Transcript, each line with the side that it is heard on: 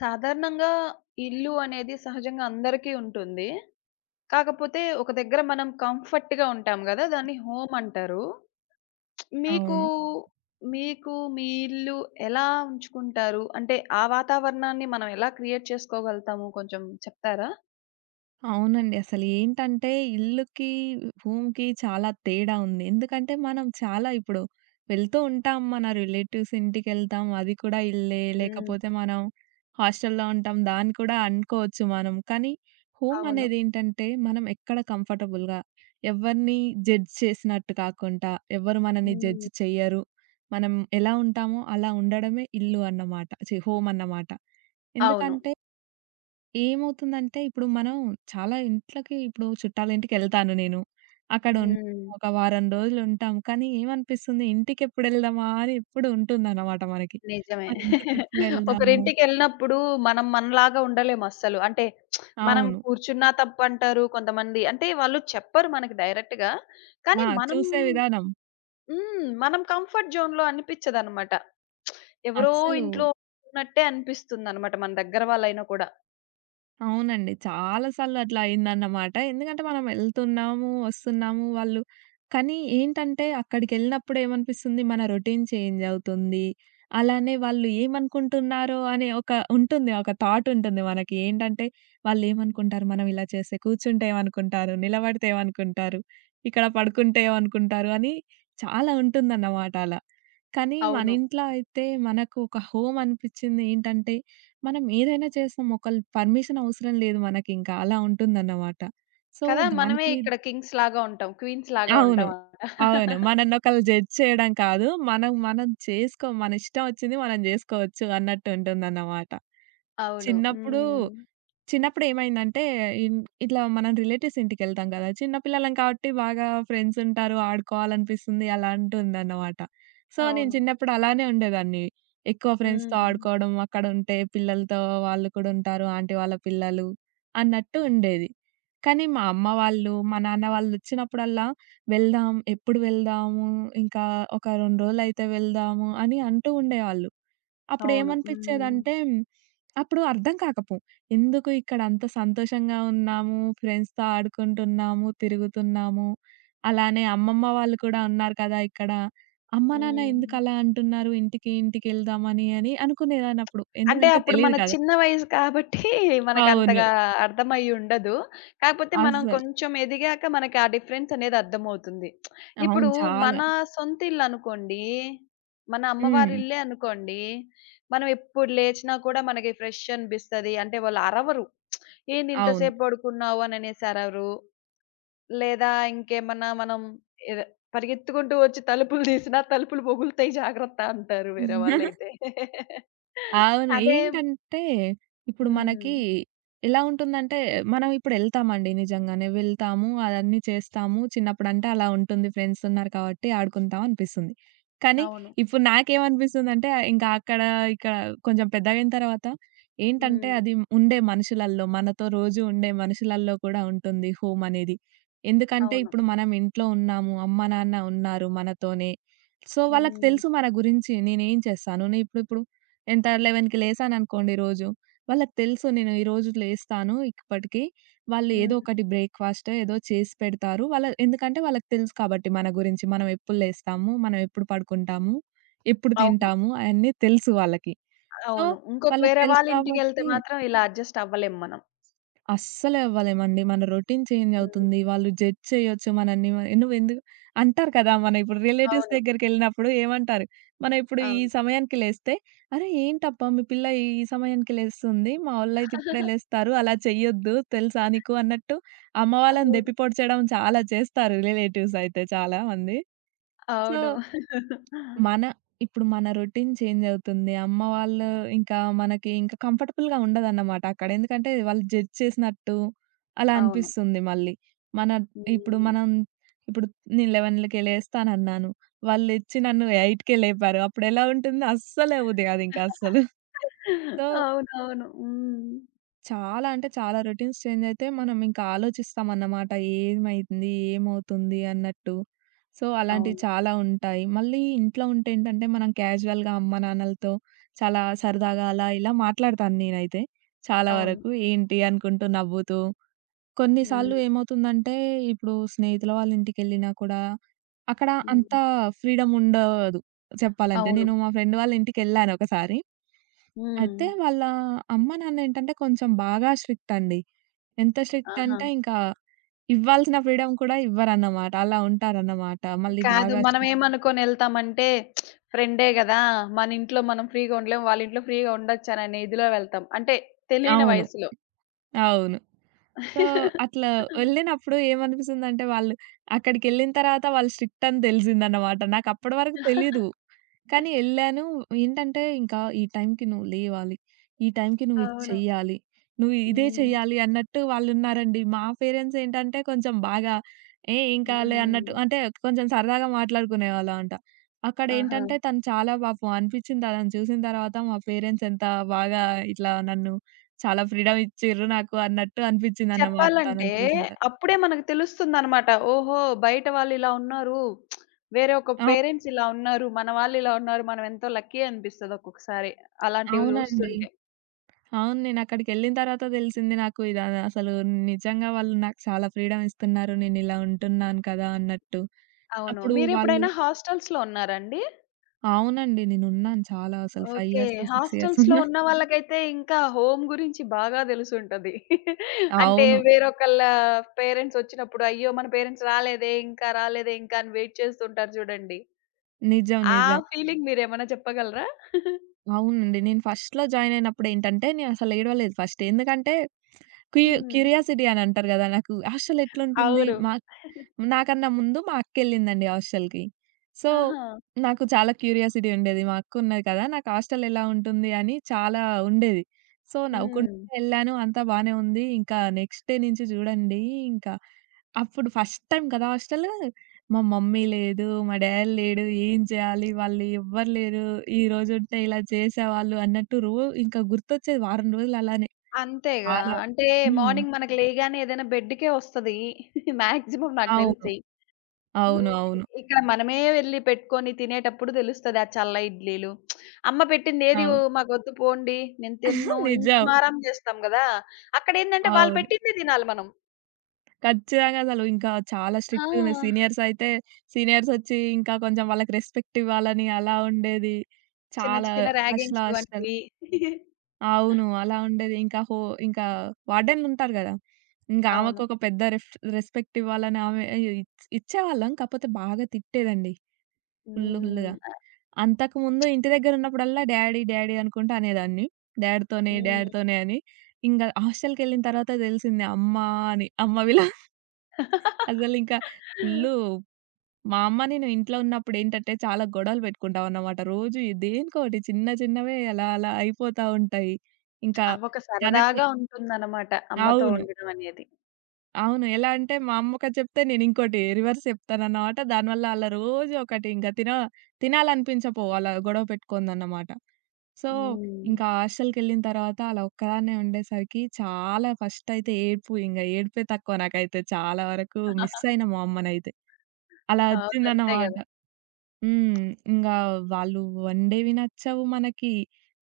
left: సాధారణంగా ఇల్లు అనేది సహజంగా అందరికీ ఉంటుంది. కాకపోతే ఒక దగ్గర మనం కంఫర్ట్‌గా ఉంటాం గదా! దాన్ని హోమ్ అంటారు. మీకు,
right: అవును.
left: మీకు మీ ఇల్లు ఎలా ఉంచుకుంటారు? అంటే ఆ వాతావరణాన్ని మనం ఎలా క్రియేట్ చేసుకోగలుగుతాము కొంచెం చెప్తారా?
right: అవునండి. అసలు ఏంటంటే ఇల్లుకి, హోమ్‌కి చాలా తేడా ఉంది. ఎందుకంటే మనం చాలా ఇప్పుడు వెళ్తూ ఉంటాం. మన రిలేటివ్స్ ఇంటికెళ్తాం. అది కూడా ఇల్లే.
left: హ్మ్.
right: లేకపోతే మనం హాస్టల్‌లో ఉంటాం. దాన్ని కూడా అనుకోవచ్చు మనం. కానీ హోమ్
left: అవును.
right: అనేదేంటంటే మనం ఎక్కడ కంఫర్టబుల్‌గా ఎవరిని జడ్జ్ చేసినట్టు కాకుండా, ఎవరు మనల్ని జడ్జ్
left: హ్మ్.
right: చెయ్యరు. మనం ఎలా ఉంటామో అలా ఉండడమే ఇల్లు అన్నమాట. ఛీ! హోమ్ అన్నమాట.
left: అవును.
right: ఎందుకంటే ఏమవుతుందంటే, ఇప్పుడు మనం చాలా ఇంట్లకి ఇప్పుడు చుట్టాలింటికెళ్తాను నేను. అక్కడుంటాం.
left: హ్మ్.
right: ఒక వారం రోజులుంటాం. కానీ ఏమనిపిస్తుంది, ఇంటికెప్పుడెళ్దామా అని ఎప్పుడు ఉంటుందన్నమాట మనకి.
left: నిజమే.
right: మరింటికెప్పుడెళ్దాము?
left: ఒకరింటికెళ్ళినప్పుడు మనం మనలాగా ఉండలేము అస్సలు. అంటే మనం
right: అవును.
left: కూర్చున్నా తప్పంటారు కొంతమంది. అంటే వాళ్ళు చెప్పరు మనకి డైరెక్ట్‌గా.
right: ఆ!
left: కానీ మనం
right: చూసే విధానం
left: హ్మ్. మనం కంఫర్ట్ జోన్‌లో అనిపిచ్చదనమాట. ఎవరో
right: అస్సలు.
left: ఇంట్లో ఉన్నట్టే అనిపిస్తుందనమాట మన దగ్గర వాళ్ళైనా కూడా.
right: అవునండి. చాలా సార్లు అట్లా అయిందన్నమాట. ఎందుకంటే మనం ఎళ్తున్నాము, వస్తున్నాము వాళ్ళు కానీ ఏంటంటే అక్కడికెళ్ళినప్పుడు ఏమనిపిస్తుంది మన రొటీన్ చేంజ్ అవుతుంది. అలానే వాళ్ళు ఏమనుకుంటున్నారో అనే ఒక ఉంటుంది. ఒక థాట్ ఉంటుంది మనకి. ఏంటంటే వాళ్ళేమనుకుంటారు మనం ఇలా చేస్తే? కూర్చుంటే ఏమనుకుంటారు? నిలబడితే ఏమనుకుంటారు? ఇక్కడ పడుకుంటే ఏమనుకుంటారు? అని చాలా ఉంటుందన్నమాట అలా. కానీ మన
left: అవును.
right: ఇంట్లో అయితే మనకు ఒక హోమ్ అనిపిచ్చింది ఏంటంటే మనం ఏదైనా చేస్తాం. ఒకళ్ళ పర్మిషన్ అవసరం లేదు మనకింకా. అలా ఉంటుందన్నమాట. సో,
left: కదా! మనమే
right: దానికి
left: ఇక్కడ కింగ్స్ లాగా ఉంటాం. క్వీన్స్ లాగా
right: అవును.
left: ఉంటాం అన్నమాట.
right: అవును. మననొకళ్ళు జడ్జ్ చేయడం కాదు. మనం మనం మన ఇష్టం ఒచ్చింది మనం జేసుకోవచ్చు అన్నట్టు ఉంటుందన్నమాట.
left: అవును.
right: చిన్నప్పుడు
left: హ్మ్.
right: చిన్నప్పుడేమైందంటే ఇన్ ఇట్లా మనం రిలేటివ్స్ ఇంటికెళ్తాం గదా! చిన్న పిల్లలం కాబట్టి బాగా ఫ్రెండ్స్ ఉంటారు, ఆడుకోవాలనిపిస్తుంది అలాంటివుందనమాట. సో, నేను
left: అవును.
right: చిన్నప్పుడు అలానే ఉండేదాన్ని. ఎక్కువ ఫ్రెండ్స్‌తో
left: హ్మ్.
right: ఆడుకోవడం, అక్కడుంటే పిల్లలతో వాళ్ళు కూడా ఉంటారు, ఆంటీ వాళ్ళ పిల్లలు అన్నట్టు ఉండేది. కానీ మా అమ్మ వాళ్ళు, మా నాన్న వాళ్ళొచ్చినప్పుడల్లా, "వెళ్దాం, ఎప్పుడు వెళ్దాము? ఇంకా ఒక 2 రోజులైతే వెళ్దాము" అని అంటూ ఉండేవాళ్ళు.
left: అవును. హ్మ్.
right: అప్పుడేమనిపిచ్చేదంటే, అప్పుడు అర్థం. ఎందుకు ఇక్కడ అంత సంతోషంగా ఉన్నాము, ఫ్రెండ్స్‌తో ఆడుకుంటున్నాము, తిరుగుతున్నాము. అలానే అమ్మమ్మ వాళ్ళు కూడా ఉన్నారు కదా ఇక్కడ. అమ్మ, నాన్న ఎందుకలా
left: హ్మ్.
right: అంటున్నారు ఇంటికి, ఇంటికెళ్దామని అని అనుకునేదాన్నప్పుడు.
left: అంటే
right: ఎందుకంటే
left: అప్పుడు
right: తెలీదు
left: మన
right: కదా!
left: చిన్న వయసు కాబట్టి
right: అవును.
left: మనకంతగా అర్థమయ్యి ఉండదు. కాకపోతే మనం
right: అస్సలు.
left: కొంచెం ఎదిగాక మనకి ఆ డిఫరెన్స్ అనేది అర్థమవుతుంది.
right: అవును.
left: ఇప్పుడు
right: చాలా.
left: మన సొంత ఇల్లనుకోండి, మన
right: హ్మ్.
left: అమ్మవారి ఇల్లే అనుకోండి, మనం ఎప్పుడు లేచినా కూడా మనకి ఫ్రెష్ అనిపిస్తది. అంటే వాళ్ళు అరవరు. "ఏంటి
right: అవును.
left: ఇంతసేపు పడుకున్నావు" అననేసి అరవరు. లేదా ఇంకేమన్నా మనం ఏద పరిగెత్తుకుంటూ వచ్చి తలుపులు తీసినా తలుపులు పగులుతాయి జాగ్రత్త అంటారు వేరే వాళ్ళైతే.
right: అవును.
left: అదే
right: ఏంటంటే, ఇప్పుడు
left: హ్మ్.
right: మనకి ఎలా ఉంటుందంటే, మనం ఇప్పుడెళ్తామండి నిజంగానే. వెళ్తాము, అదన్నీ చేస్తాము. చిన్నప్పుడంటే అలా ఉంటుంది. ఫ్రెండ్స్ ఉన్నారు కాబట్టి ఆడుకుంటాం అనిపిస్తుంది. కానీ
left: అవును.
right: ఇప్పుడు నాకేమనిపిస్తుందంటే, ఇంకా అక్కడ, ఇక్కడ కొంచెం పెద్దగయిన తర్వాత ఏంటంటే,
left: హ్మ్.
right: అది ఉండే మనుషులల్లో, మనతో రోజు ఉండే మనుషులల్లో కూడా ఉంటుంది హోమ్ అనేది. ఎందుకంటే,
left: అవును.
right: ఇప్పుడు మనం ఇంట్లో ఉన్నాము, అమ్మ, నాన్న ఉన్నారు మనతోనే. సో, వాళ్ళకి
left: హ్మ్.
right: తెలుసు మన గురించి. నేనేం చేస్తాను, ఇప్పుడు ఇప్పుడు ఎంత 11కి లేసాననుకోండి రోజు. వాళ్ళకి తెలుసు నేను ఈరోజు లేస్తాను ఇప్పటికి. వాళ్ళు ఏదో
left: హ్మ్.
right: ఒకటి బ్రేక్‌ఫాస్ట్ ఏదో చేసి పెడతారు. ఎందుకంటే వాళ్ళకి తెలుసు కాబట్టి మన గురించి. మనం ఎప్పుడు లేస్తాము, మనం ఎప్పుడు పడుకుంటాము, ఎప్పుడు
left: అవును.
right: తింటాము అయన్నీ తెలుసు వాళ్ళకి. సో,
left: అవును. ఇంకొక
right: వాళ్ళకి
left: వేరే
right: తెలుసు
left: వాళ్ళ ఇంటికెళ్తే
right: కాబట్టి
left: మాత్రం ఇలా అడ్జస్ట్ అవ్వలేం మనం.
right: అస్సలవ్వలేమండి. మన రొటీన్ చేంజ్
left: హ్మ్.
right: అవుతుంది. వాళ్ళు జడ్జ్ చేయొచ్చు మనల్ని. నువ్వెందుకు అంటారు కదా! మన ఇప్పుడు రిలేటివ్స్
left: అవును.
right: దగ్గరికెళ్ళినప్పుడు ఏమంటారు? మనం ఇప్పుడు ఈ
left: అవును.
right: సమయానికి లేస్తే, "అరే! ఏంటబ్బా! మీ పిల్ల ఈ ఈ సమయానికి లేస్తుంది. మా వోళ్ళైతే ఇప్పుడే లేస్తారు. అలా చెయ్యొద్దు తెలుసా నీకు" అన్నట్టు అమ్మ వాళ్ళని
left: అవును.
right: దెప్పి పొడిచడం చాలా చేస్తారు రిలేటివ్స్ అయితే చాలా మంది. సో,
left: అవును.
right: మన మన రొటీన్ చేంజ్ అవుతుంది. అమ్మ వాళ్ళు ఇంకా మనకి ఇంకా కంఫర్టబుల్‌గా ఉండదన్నమాట అక్కడ. ఎందుకంటే వాళ్ళు జడ్జ్ చేసినట్టు అలా
left: అవును.
right: అనిపిస్తుంది మళ్ళీ. మన ఇప్పుడు
left: హ్మ్.
right: మనం ఇప్పుడు నేను 11:00కే లేస్తానన్నాను. వాళ్ళెచ్చి నన్ను 8:00కే లేపారు. అప్పుడెలా ఉంటుంది? అస్సలే బుద్ధి కాదు ఇంకా అస్సలు. సో,
left: అవునవును. హ్మ్.
right: చాలా అంటే చాలా రొటీన్స్ చేంజ్ అయితే మనం ఇంకా ఆలోచిస్తామన్నమాట. ఏమైంది? ఏమవుతుంది? అన్నట్టు. సో, అలాంటివి
left: అవును.
right: చాలా ఉంటాయి. మళ్ళీ ఇంట్లో ఉంటే ఏంటంటే మనం క్యాజువల్‌గా అమ్మ, నాన్నలతో చాలా సరదాగా అలా ఇలా మాట్లాడతాను నేనైతే. చాలా
left: అవును.
right: వరకు ఏంటి అనుకుంటూ నవ్వుతూ. కొన్నిసార్లు
left: హ్మ్.
right: ఏమవుతుందంటే ఇప్పుడు స్నేహితుల వాళ్ళ ఇంటికెళ్ళినా కూడా అక్కడ అంత
left: హ్మ్.
right: ఫ్రీడమ్ ఉండదు చెప్పాలంటే.
left: అవును.
right: నేను మా ఫ్రెండ్ వాళ్ళ ఇంటికెళ్ళాను ఒకసారి.
left: హ్మ్.
right: అయితే వాళ్ళ అమ్మ, నాన్న ఏంటంటే కొంచెం బాగా స్ట్రిక్ట్ అండి. ఎంత స్ట్రిక్ట్
left: ఆహా!
right: అంటే ఇంకా ఇవ్వాల్సిన ఫ్రీడమ్ కూడా ఇవ్వరన్నమాట. అలా ఉంటారన్నమాట. మళ్ళీ
left: కాదు.
right: బాగా స్ట్రిక్ట్.
left: మనమేమనుకోనెళ్తామంటే ఫ్రెండే గదా! మన ఇంట్లో మనం ఫ్రీగా ఉండలేం. వాళ్ళ ఇంట్లో ఫ్రీగా ఉండొచ్చననే ఇదిలో వెళ్తాం. అంటే తెలియని
right: అవును.
left: వయసులో.
right: అవును. సో, అట్లా వెళ్ళినప్పుడు ఏమనిపిస్తుందంటే వాళ్ళు అక్కడికెళ్ళిన తర్వాత వాళ్ళు స్ట్రిక్ట్ అని తెలిసిందన్నమాట. నాకప్పటి వరకు తెలీదు. కానీ ఎళ్ళాను. ఏంటంటే ఇంకా ఈ టైంకి నువ్వు లేవాలి. ఈ టైంకి నువ్వు ఇది
left: అవును.
right: చెయ్యాలి. నువ్వు ఇదే
left: హ్మ్.
right: చెయ్యాలి అన్నట్టు వాళ్ళున్నారండి. మా పేరెంట్స్ ఏంటంటే కొంచెం బాగా ఏం కాదులే
left: హ్మ్.
right: అన్నట్టు అంటే కొంచెం సరదాగా మాట్లాడుకునేవాళ్ళమంట.
left: ఆహా!
right: అక్కడేంటంటే తను చాలా పాపం అనిపిచ్చింది తనని చూసిన తర్వాత మా పేరెంట్స్ ఎంత బాగా ఇట్లా నన్ను చాలా ఫ్రీడమ్ ఇచ్చిర్రు నాకు అన్నట్టు అనిపిచ్చిందన్నమాట
left: చెప్పాలంటే
right: తనని చూసిన.
left: అప్పుడే మనకు తెలుస్తుందనమాట. ఓహో! బయట వాళ్ళిలా ఉన్నారు. వేరే ఒక
right: అవు
left: పేరెంట్స్ ఇలా ఉన్నారు. మన వాళ్ళిలా ఉన్నారు. మనమెంతో లక్కీ అనిపిస్తది ఒక్కొక్కసారి అలాంటివి
right: అవునండి.
left: జూస్తుంటే.
right: అవును. నేనక్కడికెళ్ళిన తర్వాత తెలిసింది నాకు ఇది అసలు నిజంగా వాళ్ళు నాకు చాలా ఫ్రీడమ్ ఇస్తున్నారు. నేనిలా ఉంటున్నాను కదా అన్నట్టు.
left: అవును.
right: అప్పుడు వాళ్ళు
left: మీరెప్పుడైనా హాస్టల్స్‌లో ఉన్నారా అండి?
right: అవునండి. నేనున్నాను చాలా అసలు 5
left: ఓకే.
right: ఇయర్స్, 6 ఇయర్స్
left: హాస్టల్స్‌లో
right: ఉన్నా.
left: ఉన్న వాళ్ళకైతే ఇంకా హోమ్ గురించి బాగా తెలిసుంటది. అంటే
right: అవును.
left: వేరొకళ్ళ పేరెంట్స్ వచ్చినప్పుడు, అయ్యో! మన పేరెంట్స్ రాలేదే, ఇంకా రాలేదే ఇంకా అని వెయిట్ చేస్తుంటారు చూడండి.
right: నిజం.
left: ఆ
right: నిజం.
left: హ్మ్. ఫీలింగ్ మీరేమన్నా చెప్పగలరా?
right: అవునండి. నేను ఫస్ట్‌లో జాయిన్ అయినప్పుడు ఏంటంటే నేనసలు ఏడవలేదు ఫస్ట్. ఎందుకంటే క్యూ
left: హ్మ్.
right: క్యూరియాసిటీ అని అంటారు గదా! నాకు అసలెట్లుంటుంది?
left: అవును.
right: మా నాకన్నా ముందు మా అక్కెళ్ళిందండి హాస్టల్‌కి. సో,
left: ఆహా!
right: నాకు చాలా క్యూరియాసిటీ ఉండేది. మా అక్కున్నది కదా! నాకు హాస్టల్ ఎలా ఉంటుంది అని చాలా ఉండేది. సో, నవ్వుకుంటూ
left: హ్మ్.
right: ఎళ్ళాను. అంతా బానే ఉంది. ఇంకా నెక్స్ట్ డే నుంచి చూడండి ఇంకా అప్పుడు ఫస్ట్ టైమ్ కదా! హాస్టలు. మా మమ్మీ లేదు. మా డాడీ లేడు. ఏం చేయాలి? వాళ్ళు ఎవ్వరు లేరు. ఈరోజు ఉంటే ఇలా చేసేవాళ్ళు అన్నట్టు ఇంకా గుర్తొచ్చేది వారం రోజులు అలానే.
left: అంతేగా.
right: చాలా.
left: అంటే
right: హ్మ్.
left: మార్నింగ్ మనకు లేయగానే ఏదైనా బెడ్‌కే వస్తది. మాక్సిమం నాకు
right: అవును.
left: తెలిసి. హ్మ్.
right: అవును. అవును.
left: ఇక్కడ మనమే వెళ్లి పెట్టుకొని తినేటప్పుడు తెలుస్తది. ఆ చల్ల ఇడ్లీలు. అమ్మ పెట్టిందేది ఓ
right: అవును.
left: మాకొద్దు పోండి. నేను తినను. ఇంత
right: నిజం.
left: మారాం చేస్తాం గదా! అక్కడేందంటే వాళ్ళు
right: అవును.
left: పెట్టిందే తినాలి మనం.
right: ఖచ్చితంగా అసలు ఇంకా చాలా స్ట్రిక్ట్‌గుండే.
left: ఆ!
right: సీనియర్స్ అయితే సీనియర్సొచ్చి ఇంకా కొంచెం వాళ్ళకి రెస్పెక్ట్ ఇవ్వాలని అలా ఉండేది.
left: చిన్న
right: చాలా
left: చిన్న
right: ఫస్ట్‌లో
left: ర్యాగింగ్స్
right: అసలు
left: వంటివి.
right: అవును. అలా ఉండేది. ఇంకా ఇంకా వార్డెన్లుంటారు గదా! ఇంకా
left: అవును.
right: ఆమెకొక పెద్ద రెస్పెక్ట్ ఇవ్వాలని ఆమె ఇ ఇచ్ ఇచ్చేవాళ్ళం. కాకపోతే బాగా తిట్టేదండి. ఫుల్లు
left: హ్మ్.
right: ఫుల్లుగా.
left: ఆ!
right: అంతకుముందు ఇంటి దగ్గరున్నప్పుడల్లా డ్యాడీ, డ్యాడీ అనుకుంటా అనేదాన్ని. డ్యాడీతోనే,
left: హ్మ్.
right: డ్యాడీతోనే అని. ఇంగ హాస్టల్‌కెళ్ళిన తర్వాత తెలిసింది అమ్మా అని. అమ్మ విలువ అసలింకా ఫుల్లు. మా అమ్మ నేను ఇంట్లో ఉన్నప్పుడేంటంటే చాలా గొడవలు పెట్టుకుంటామన్నమాట. రోజు ఈ దేనికోటి చిన్న చిన్నవే అలా అలా అయిపోతా ఉంటాయి. ఇంకా
left: అవొక
right: తనకి
left: సరదాగా ఉంటుందనమాట. అమ్మతో
right: అవును.
left: ఉండడం అనేది.
right: అవును. ఎలా అంటే మా అమ్మ ఒకటి చెప్తే నేను ఇంకోటి రివర్స్ చెప్తానన్నమాట. దానివల్ల అలా రోజు ఒకటి ఇంకా తినాలనిపించపోవు అలా గొడవ పెట్టుకుందన్నమాట. సో,
left: హ్మ్.
right: ఇంకా హాస్టల్‌కెళ్ళిన తర్వాత అలా ఒక్కదాన్నే ఉండేసరికి చాలా ఫస్ట్ అయితే ఏడుపు ఇంగ ఏడుపే తక్కువ నాకైతే చాలా వరకు మిస్ అయిన మా అమ్మనైతే. అలా
left: అవును. అంతే
right: వచ్చిందన్నమాట.
left: గదా!
right: హ్మ్. ఇంగా వాళ్ళు వండేవి నచ్చవు మనకి.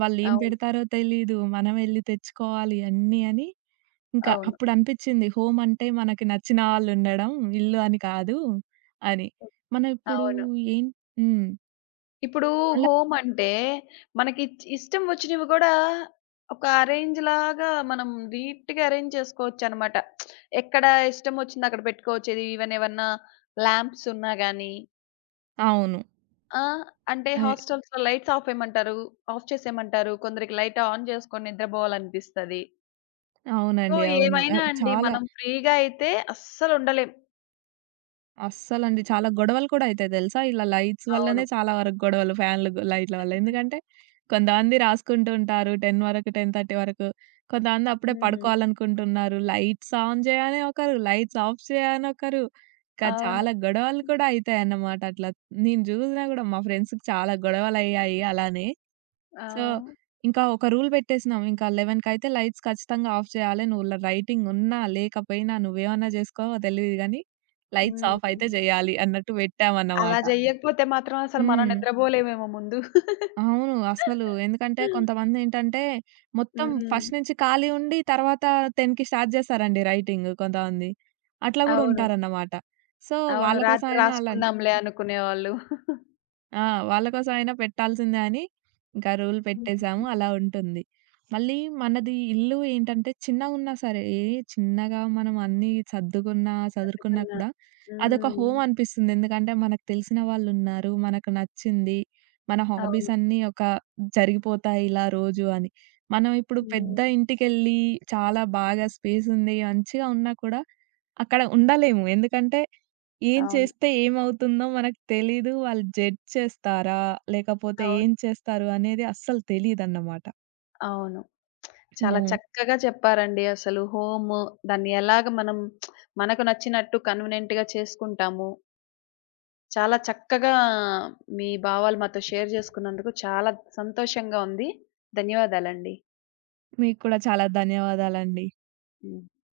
right: వాళ్ళేం
left: అవును.
right: పెడతారో తెలీదు. మనం ఎళ్లి తెచ్చుకోవాలి అన్నీ అని, ఇంకా
left: అవును.
right: అప్పుడనిపిచ్చింది హోమ్ అంటే మనకి నచ్చిన వాళ్ళుండడం, ఇల్లు అని కాదు అని. మనం ఇప్పుడు
left: అవును.
right: ఏం. హ్మ్.
left: ఇప్పుడు
right: అలా.
left: హోమ్ అంటే మనకి ఇష్టం వచ్చినవి గూడా ఒక అరేంజ్ లాగా మనం నీట్‌గా అరేంజ్ చేసుకోవచ్చనమాట. ఎక్కడ ఇష్టం వచ్చింది అక్కడ పెట్టుకోవచ్చు. ఇది ఈవెన్ ఏవన్నా లాంప్స్ ఉన్నా గానీ
right: అవును.
left: ఆ! అంటే
right: అదే.
left: హాస్టల్స్‌లో లైట్స్ ఆఫ్ ఏయమంటారు. ఆఫ్ చేసేయమంటారు. కొందరికి లైట్ ఆన్ చేసుకొని నిద్రబోవాలనిపిస్తది. సో,
right: అవునండి. అవును.
left: ఏమైనా
right: ఆహ్,
left: అండి
right: చాలా.
left: మనం ఫ్రీగా అయితే అస్సలు ఉండలేం.
right: అస్సలండి. చాలా గొడవలు కూడా అయితాయి తెలుసా? ఇలా లైట్స్
left: అవును.
right: వల్లనే చాలా వరకు గొడవలు ఫ్యాన్‌లు లైట్‌ల వల్ల. ఎందుకంటే కొంతమంది రాసుకుంటూ ఉంటారు 10 వరకు, 10:30 వరకు. కొంతమంది అప్పుడే
left: హ్మ్.
right: పడుకోవాలనుకుంటున్నారు. లైట్స్ ఆన్ చేయని ఒకరు, లైట్స్ ఆఫ్ చేయని ఒకరు. ఇంకా
left: అవును.
right: చాలా గొడవలు కూడా అయితాయన్నమాట అట్లా. నేను జూసినా గూడా మా ఫ్రెండ్స్‌కి చాలా గొడవలయ్యాయి అలానే.
left: ఆ!
right: సో, ఇంకా ఒక రూల్ పెట్టేసినాం. ఇంకా 11కయితే లైట్స్ ఖచ్చితంగా ఆఫ్ చేయాలి. నువ్వు రైటింగ్ ఉన్నా, లేకపోయినా నువ్వేమన్నా జేసుకోవో తెలీదు గానీ, లైట్స్
left: హ్మ్.
right: ఆఫ్ అయితే జేయాలి అన్నట్టు
left: అలా
right: పెట్టామన్నమాట.
left: జెయ్యకపోతే మాత్రం అసలు మనం
right: హ్మ్.
left: నిద్రబోలేమేమో ముందు.
right: అవును. అసలు ఎందుకంటే కొంతమందేంటంటే, మొత్తం
left: హ్మ్.
right: ఫస్ట్ నుంచి ఖాళీ ఉండి, తర్వాత 10కి స్టార్ట్ జేస్తారండి రైటింగ్ కొంతమంది. అట్లా గూడా
left: అవును.
right: ఉంటారన్నమాట. సో,
left: అవును.
right: వాళ్ళ కోసం
left: రాత్రి
right: అయినా అలా.
left: రాసుకుందాంలే అనుకునేవాళ్ళు.
right: ఆ! వాళ్ళ కోసం అయినా పెట్టాల్సిందే అని ఇంకా రూల్
left: హ్మ్.
right: పెట్టేసాము. అలా ఉంటుంది. మళ్ళీ మనది ఇల్లు ఏంటంటే చిన్నగున్నా సరే, చిన్నగా మనం అన్నీ సర్దుకున్నా, సదురుకున్నా
left: తప్పకుండా.
right: కూడా అదొక
left: హ్మ్.
right: హోమ్ అనిపిస్తుంది. ఎందుకంటే మనకు తెలిసిన వాళ్ళున్నారు. మనకు నచ్చింది. మన హాబీస్
left: అవును.
right: అన్నీ ఒక జరిగిపోతాయి ఇలా రోజు అని. మనం ఇప్పుడు
left: హ్మ్.
right: పెద్ద ఇంటికెళ్ళి చాలా బాగా స్పేస్ ఉంది, మంచిగా ఉన్నా కూడా అక్కడ ఉండలేము. ఎందుకంటే ఏం
left: అవును.
right: చేస్తే ఏమవుతుందో మనకు తెలీదు. వాళ్ళు జడ్జ్ చేస్తారా? లేకపోతే
left: అవును.
right: ఏం చేస్తారు అనేది అస్సలు తెలీదన్నమాట.
left: అవును. చాలా
right: హ్మ్.
left: చక్కగా చెప్పారండి అసలు హోమ్ దాన్ని ఎలాగ మనం మనకు నచ్చినట్టు కన్వీనియంట్‌గా చేసుకుంటాము. చాలా చక్కగా మీ భావాలు మాతో షేర్ జేసుకున్నందుకు చాలా సంతోషంగా ఉంది. ధన్యవాదాలండి.
right: మీకు కూడా చాలా ధన్యవాదాలండి.
left: హ్మ్.